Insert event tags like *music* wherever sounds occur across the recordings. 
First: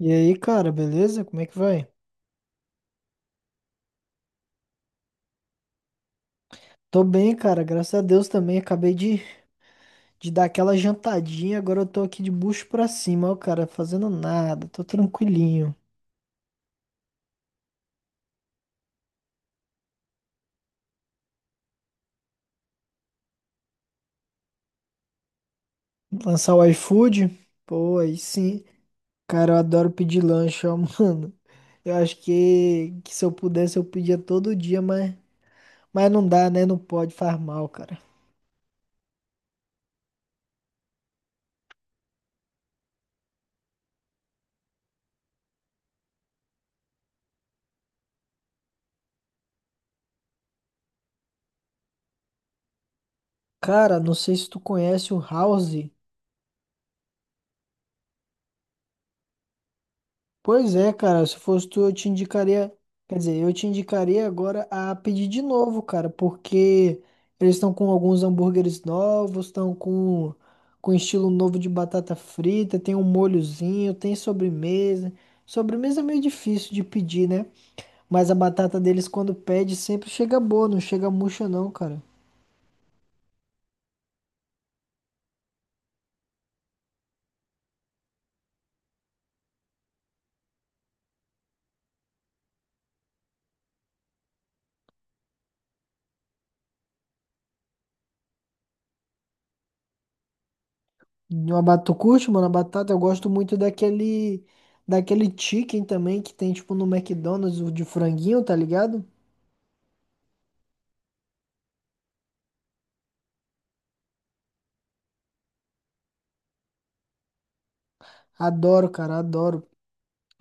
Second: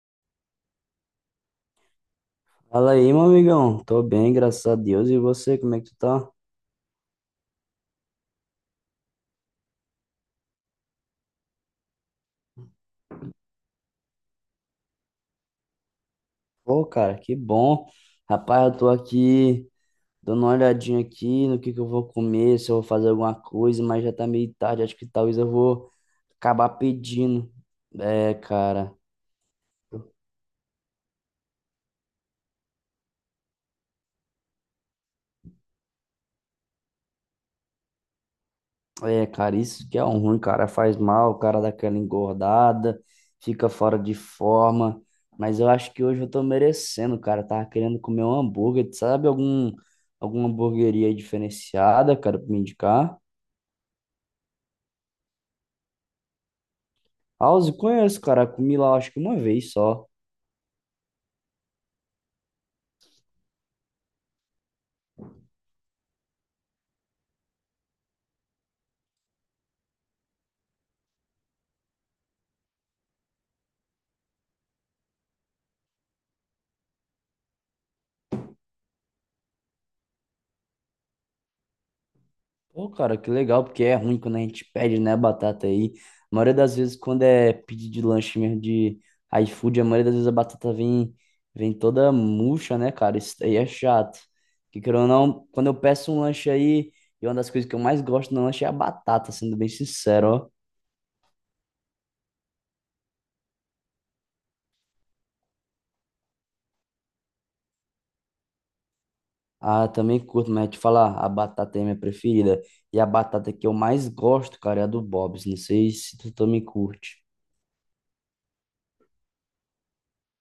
E aí, cara, beleza? Como é que vai? Fala aí, meu amigão. Tô bem, graças a Deus. E você, como é que tu tá? Tô bem, cara, graças a Deus também. Acabei de dar aquela jantadinha, agora eu tô aqui de bucho pra cima, ó, cara, fazendo nada, tô tranquilinho. Pô, cara, que bom. Rapaz, eu tô aqui dando uma olhadinha aqui no que eu vou comer, se eu vou fazer alguma coisa, mas já tá meio tarde. Acho que talvez eu vou Lançar o acabar iFood? pedindo. Pô, aí É, sim. cara. Cara, eu adoro pedir lanche, ó, *laughs* mano. Eu acho que se eu pudesse eu pedia todo dia, mas não dá, né? Não pode, faz mal, cara. É, cara, isso que é um ruim, cara. Faz mal, o cara dá aquela engordada, fica fora de forma. Mas eu acho que hoje eu tô merecendo, cara. Eu Tava querendo comer um hambúrguer. Tu Sabe algum, alguma hamburgueria diferenciada, cara, pra me indicar? Cara, não sei se tu conhece o House. House, conheço, cara. Comi lá, acho que uma vez só. Pois é, cara, se fosse tu, eu te indicaria, quer dizer, eu te indicaria agora a pedir de novo, cara, porque eles estão com alguns hambúrgueres novos, estão com estilo novo de batata frita, tem um molhozinho, tem sobremesa. Sobremesa é meio difícil de pedir, né? Mas a batata deles quando pede sempre chega boa, não chega murcha não, cara. Pô, cara, que legal, porque é ruim quando a gente pede, né, batata aí. A maioria das vezes, quando é pedido de lanche mesmo de iFood, a maioria das vezes a batata vem, toda murcha, né, cara? Isso aí é chato. Que querendo ou não, quando eu peço um lanche aí, e uma das coisas que eu mais gosto no lanche é a batata, sendo bem sincero, ó. E uma batata, tu curte, mano, a batata, eu gosto muito daquele chicken também que tem tipo no McDonald's, o de franguinho, tá ligado? Ah, também curto, mas te falar, a batata é minha preferida. E a batata que eu mais gosto, cara, é a do Bob's. Não sei se tu também curte. Adoro, cara, adoro.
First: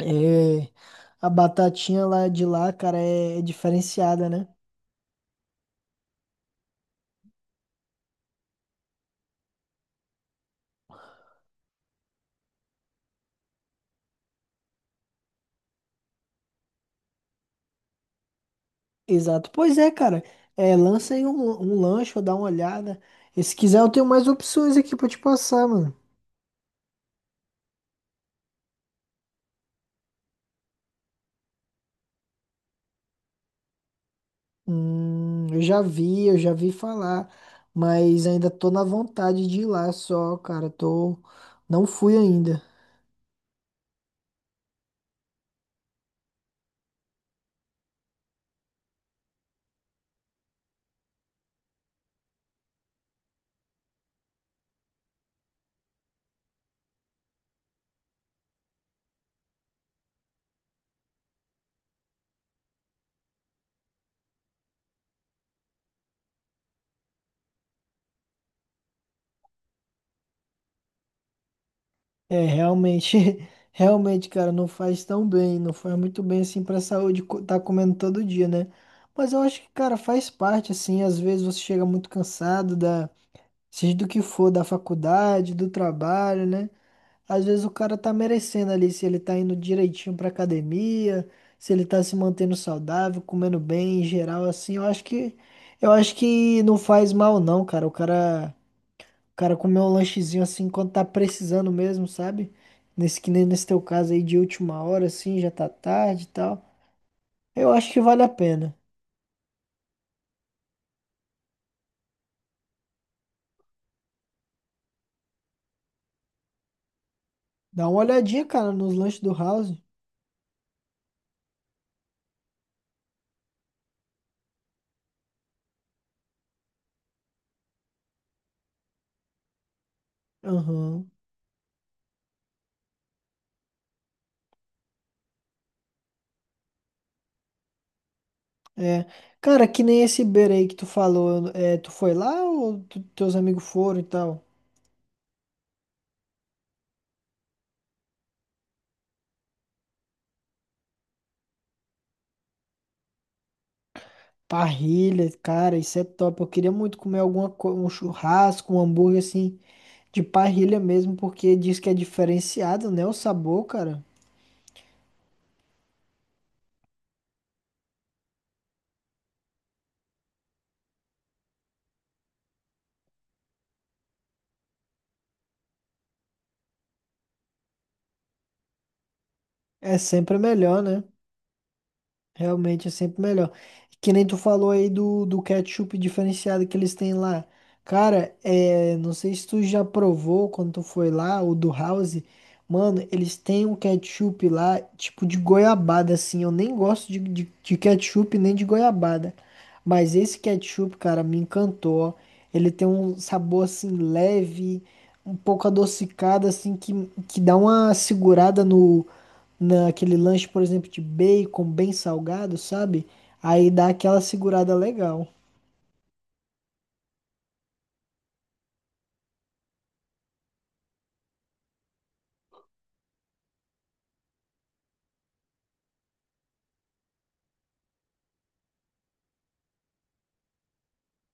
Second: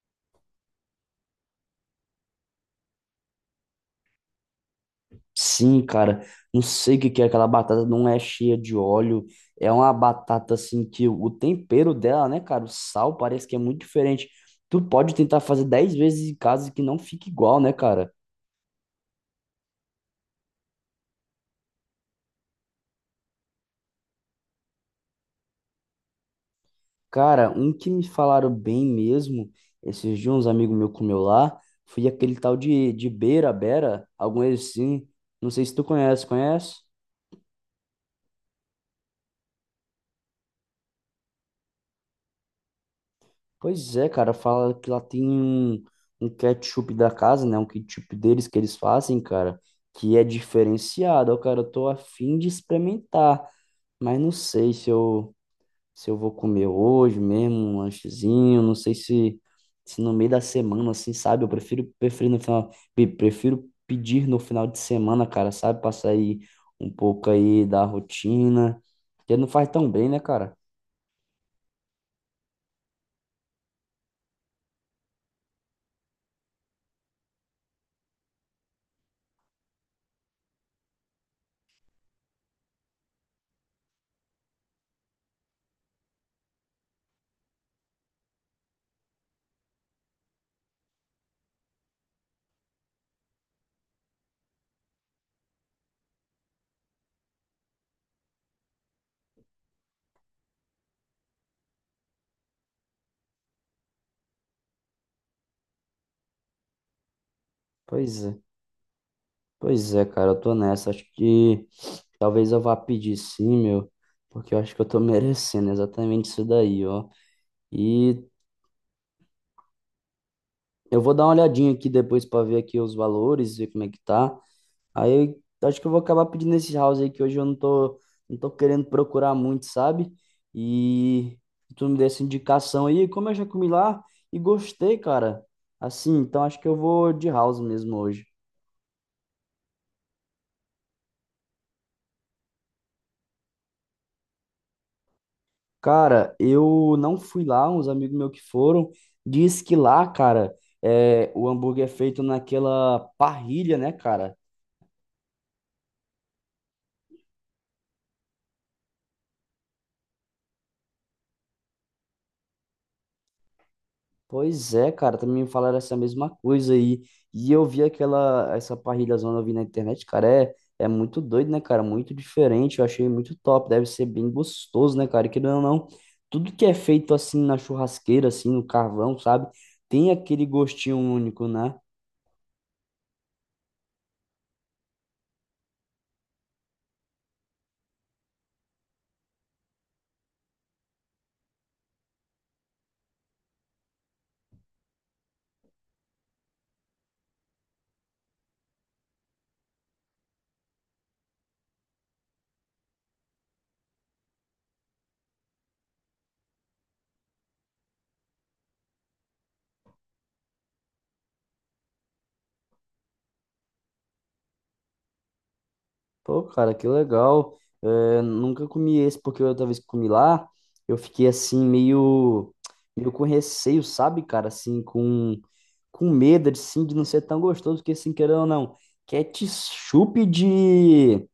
É, a batatinha lá de lá, cara, é diferenciada, né? Sim, cara, não sei o que que é aquela batata, não é cheia de óleo, é uma batata assim que o tempero dela, né, cara, o sal parece que é muito diferente. Tu pode tentar fazer 10 vezes em casa que não fica igual, né, cara? Exato. Pois é, cara. É, lança aí um lanche ou dá uma olhada. E se quiser, eu tenho mais opções aqui pra te passar, mano. Cara, um que me falaram bem mesmo, esses dias uns amigos meus comeu lá, foi aquele tal de, beira-bera, algum assim, não eu sei se já tu vi, conhece, eu já vi conhece? falar, mas ainda tô na vontade de ir lá só, cara. Tô, não fui ainda. Pois é, cara, fala que lá tem um, ketchup da casa, né? Um ketchup deles que eles fazem, cara, que é diferenciado. Ó, cara, eu tô a fim de experimentar, mas não sei se eu, vou comer hoje mesmo, um lanchezinho, não sei se, no meio da semana, assim, sabe? Eu prefiro no final, prefiro pedir no final de semana, cara, sabe? Pra sair um pouco aí da rotina, porque não faz tão bem, né, cara? É, realmente, *laughs* realmente, cara, não faz tão bem, não faz muito bem assim pra saúde co- tá comendo todo dia, né? Mas eu acho que, cara, faz parte, assim, às vezes você chega muito cansado seja do que for, da faculdade, do trabalho, né? Às vezes o cara tá merecendo ali, se ele tá indo direitinho pra academia, se ele tá se mantendo saudável, comendo bem em geral, assim, eu acho que não faz mal não, cara, o cara. Cara, comer um lanchezinho assim quando tá precisando mesmo, sabe? Nesse que nem nesse teu caso aí de última hora, assim, já tá tarde e tal. Eu acho que vale Pois a é. pena. Pois é, cara, eu tô nessa. Acho que *sniffs* talvez eu vá pedir sim, meu, porque eu acho que eu tô *laughs* merecendo exatamente isso daí, ó. Dá uma E olhadinha, cara, nos lanches do House. eu vou dar uma olhadinha aqui depois pra ver aqui os valores, ver como é que tá. Aí eu acho que eu vou acabar pedindo esse house aí que hoje eu não tô, não tô querendo procurar muito, sabe? Aham. E tu me deu essa indicação aí, como eu já comi lá e gostei, cara. Assim, então acho que eu vou de house mesmo hoje. É. Cara, que nem esse Iberê aí que tu falou. É, tu foi lá ou tu- teus amigos foram e tal? Cara, eu não fui lá, uns amigos meus que foram, diz que lá, cara, é, o hambúrguer é feito naquela parrilha, né, cara? Parrilha, cara, isso é top. Eu queria muito comer alguma co- um churrasco, um hambúrguer assim, de parrilha mesmo, porque diz que é diferenciado, né? O sabor, cara, Pois é, cara, também me falaram essa mesma coisa aí. E eu vi aquela, essa parrilha zona eu vi na internet, cara, é, muito doido, né, cara? Muito diferente, eu achei muito top, deve ser bem gostoso, né, cara? E querendo ou não, tudo que é feito assim na churrasqueira, assim, no carvão, sabe? é Tem sempre aquele melhor, gostinho né? único, né? Realmente é sempre melhor. Que nem tu falou aí do ketchup diferenciado que eles têm lá. Cara, é, não sei se tu já provou quando tu foi lá, o do House. Mano, eles têm um ketchup lá, tipo de goiabada, assim. Eu nem gosto de ketchup nem de goiabada. Mas esse ketchup, cara, me encantou, ó. Ele tem um sabor, assim, leve, um pouco adocicado, assim, que dá uma segurada no naquele lanche, por exemplo, de bacon bem salgado, sabe? Aí dá aquela segurada legal. Pô, cara, que legal. É, nunca comi esse, porque outra vez que comi lá, eu fiquei assim, meio, meio com receio, sabe, cara? Assim, com, medo assim, de não ser tão gostoso, porque assim, querendo ou não, ketchup de.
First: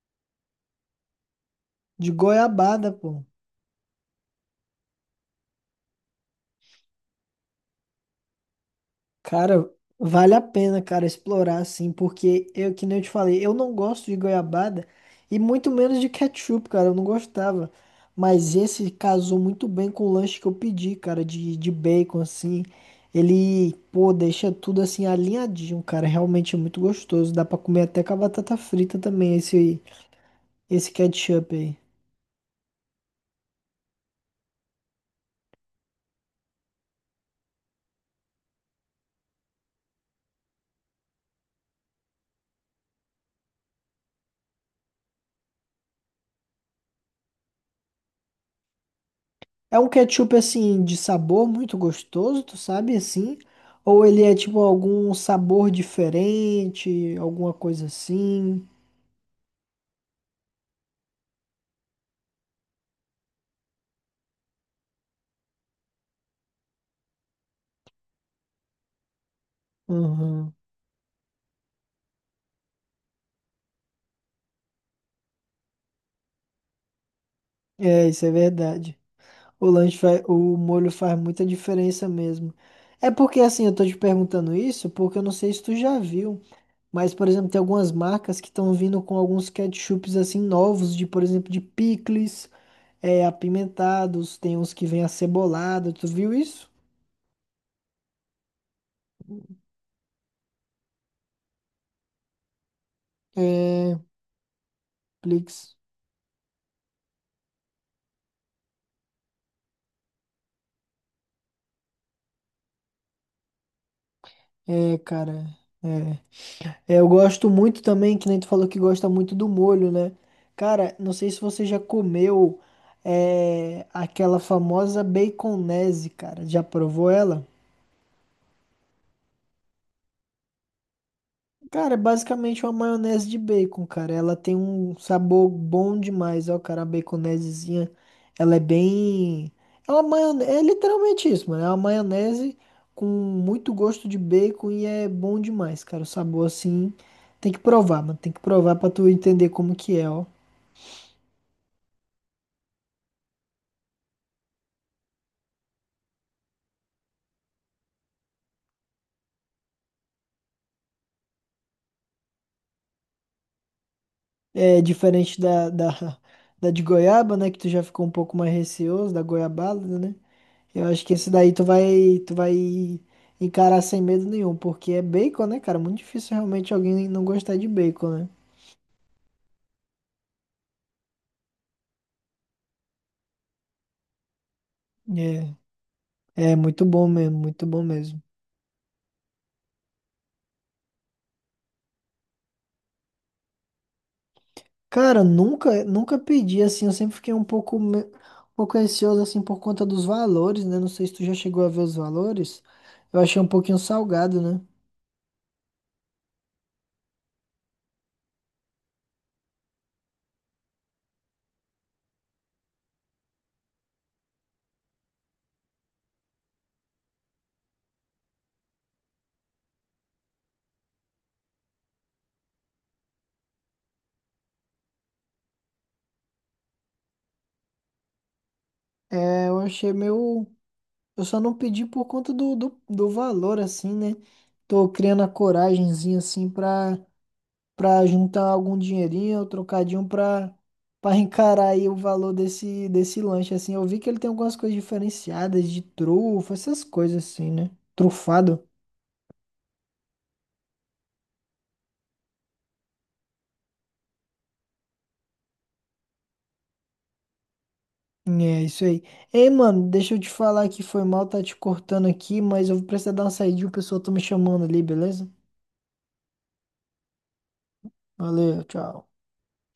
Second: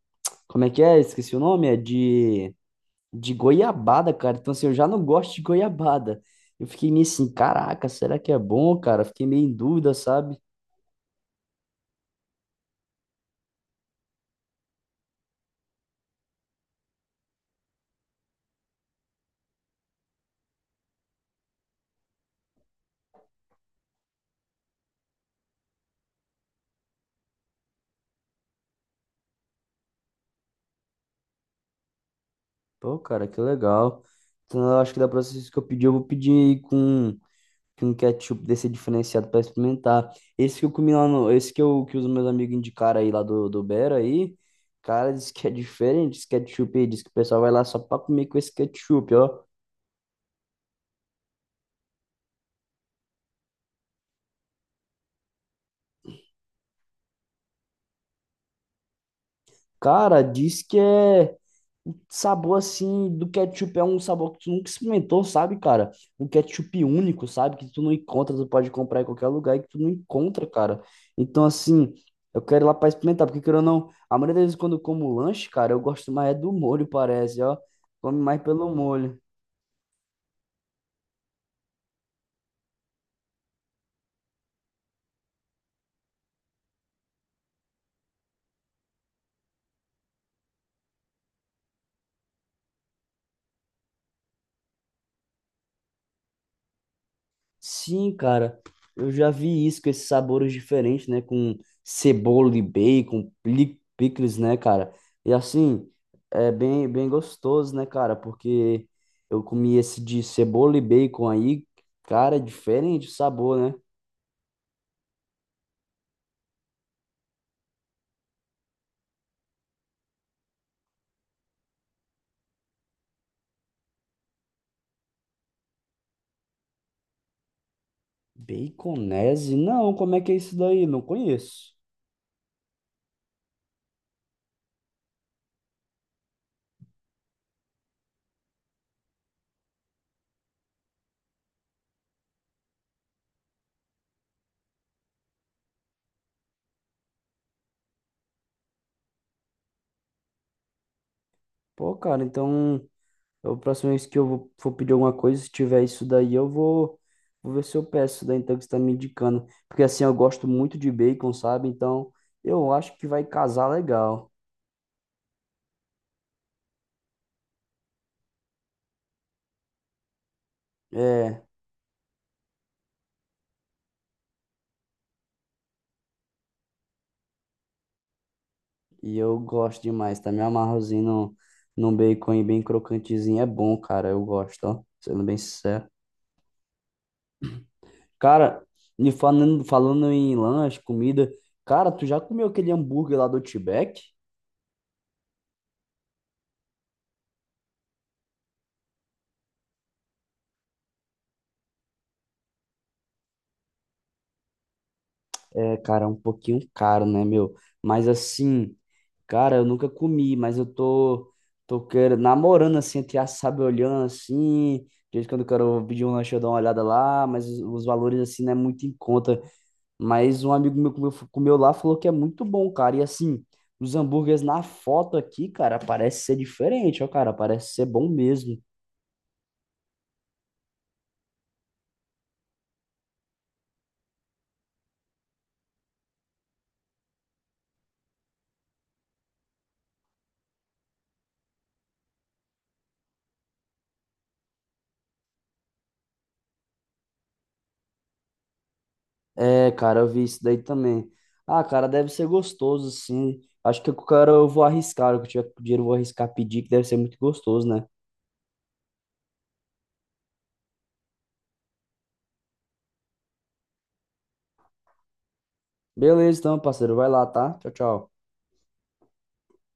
Como é que é? Esqueci o nome, é De de, goiabada, pô. Goiabada, cara. Então, assim, eu já não gosto de goiabada. Eu fiquei meio assim, caraca, será que é bom, cara? Fiquei meio em Cara, dúvida, vale sabe? a pena, cara, explorar assim, porque eu, que nem eu te falei, eu não gosto de goiabada e muito menos de ketchup, cara, eu não gostava. Mas esse casou muito bem com o lanche que eu pedi, cara, de bacon, assim. Ele, pô, deixa tudo assim alinhadinho, cara. Realmente é muito gostoso. Dá pra comer até com a batata frita também, esse ketchup aí. Pô, cara, que legal. Então, eu acho que da próxima vez que eu pedir, eu vou pedir com que com ketchup desse diferenciado para experimentar. Esse que eu comi lá no, esse que eu que os meus amigos indicaram aí lá do Bera aí, cara, diz que é diferente esse ketchup aí, diz que o pessoal vai lá só para comer com esse ketchup, ó. É um ketchup assim de sabor muito gostoso, tu sabe assim? Ou ele é tipo algum sabor diferente, alguma coisa assim? Cara, diz que é o sabor assim do ketchup é um sabor que tu nunca experimentou, sabe, cara? Um ketchup único, sabe? Que tu não encontra, tu pode comprar em qualquer lugar e que tu não encontra, Uhum. cara. Então, assim, eu quero ir lá pra experimentar, porque querendo ou não, a maioria das vezes quando eu como lanche, cara, eu gosto mais é do molho, parece, ó. É, Come isso é mais pelo verdade. molho. O lanche faz, o molho faz muita diferença mesmo. É porque assim, eu tô te perguntando isso porque eu não sei se tu já viu, mas por exemplo, tem algumas marcas que estão vindo com alguns ketchups assim novos, de por exemplo, de picles, é, apimentados, tem uns que vêm acebolado, tu viu isso? Sim, cara, eu já vi isso com esses sabores diferentes, né? Com cebola e bacon, É, picles, né, cara? E Plix. assim, é bem, bem gostoso, né, cara? Porque eu comi esse de cebola e bacon aí, cara, é diferente o sabor, né? É, cara, é. É, eu gosto muito também, que nem tu falou que gosta muito do molho, né? Cara, não sei se você já comeu aquela famosa baconese, cara. Já provou ela? Baconese? Não, como é que é isso daí? Não conheço. Cara, é basicamente uma maionese de bacon, cara. Ela tem um sabor bom demais, ó, cara. A baconesezinha, ela é bem. Ela é uma maionese, é literalmente isso, mano. É uma maionese com muito gosto de bacon e é bom demais, cara. O sabor assim, tem que provar, mano. Tem que provar pra tu entender como que é, ó. Pô, cara, então. É A próxima vez que eu for pedir alguma coisa, se tiver isso daí, eu vou, ver se eu peço isso daí, então, que você tá me indicando. Porque assim, eu gosto muito de bacon, sabe? Então, eu acho que vai casar legal. É diferente *laughs* da de goiaba, né? Que tu já ficou um pouco mais receoso, da goiabada, né? Eu acho que esse É, daí tu vai encarar sem medo nenhum, porque é bacon, né, cara? Muito difícil realmente alguém não gostar de bacon, e eu gosto demais, tá? Me amarrozinho no, num bacon aí bem crocantezinho. É bom, cara, eu gosto, ó. Sendo bem né? sincero. É, é muito bom mesmo, muito bom mesmo. Cara, me falando, falando em lanche, comida, cara, tu já comeu aquele hambúrguer lá do Outback? Cara, nunca pedi assim, eu sempre fiquei um pouco, me- um pouco ansioso assim por conta dos valores, né? Não sei se tu já chegou a ver os valores. Eu achei um pouquinho salgado, né? É, cara, é um pouquinho caro, né, meu? Mas assim. Cara, eu nunca comi, mas eu tô, querendo, namorando assim, até sabe, olhando assim. De vez em quando eu quero pedir um lanche, eu dou uma olhada lá, mas os, valores assim não é muito em conta. Mas um amigo meu comeu, lá falou que é muito bom, cara. E assim, os hambúrgueres na foto aqui, cara, parece ser diferente, ó, cara, parece ser bom mesmo. É, eu achei meio. Eu só não pedi por conta do valor, assim, né? Tô criando a coragemzinha, assim, pra pra juntar algum dinheirinho, pra encarar aí o valor desse lanche assim. Eu vi que ele tem algumas coisas diferenciadas de trufa, essas coisas assim, né? Trufado. É, cara, eu vi isso daí também. Ah, cara, deve ser gostoso, sim. Acho que o cara eu vou arriscar, o que eu tiver com dinheiro eu vou arriscar pedir, que deve ser muito gostoso, né? É isso aí. Ei, mano, deixa eu te falar que foi mal tá te cortando aqui, mas eu vou precisar dar uma saidinha, o pessoal tá me chamando ali, beleza? Beleza, então, parceiro. Vai lá, tá? Tchau, tchau. Valeu, tchau.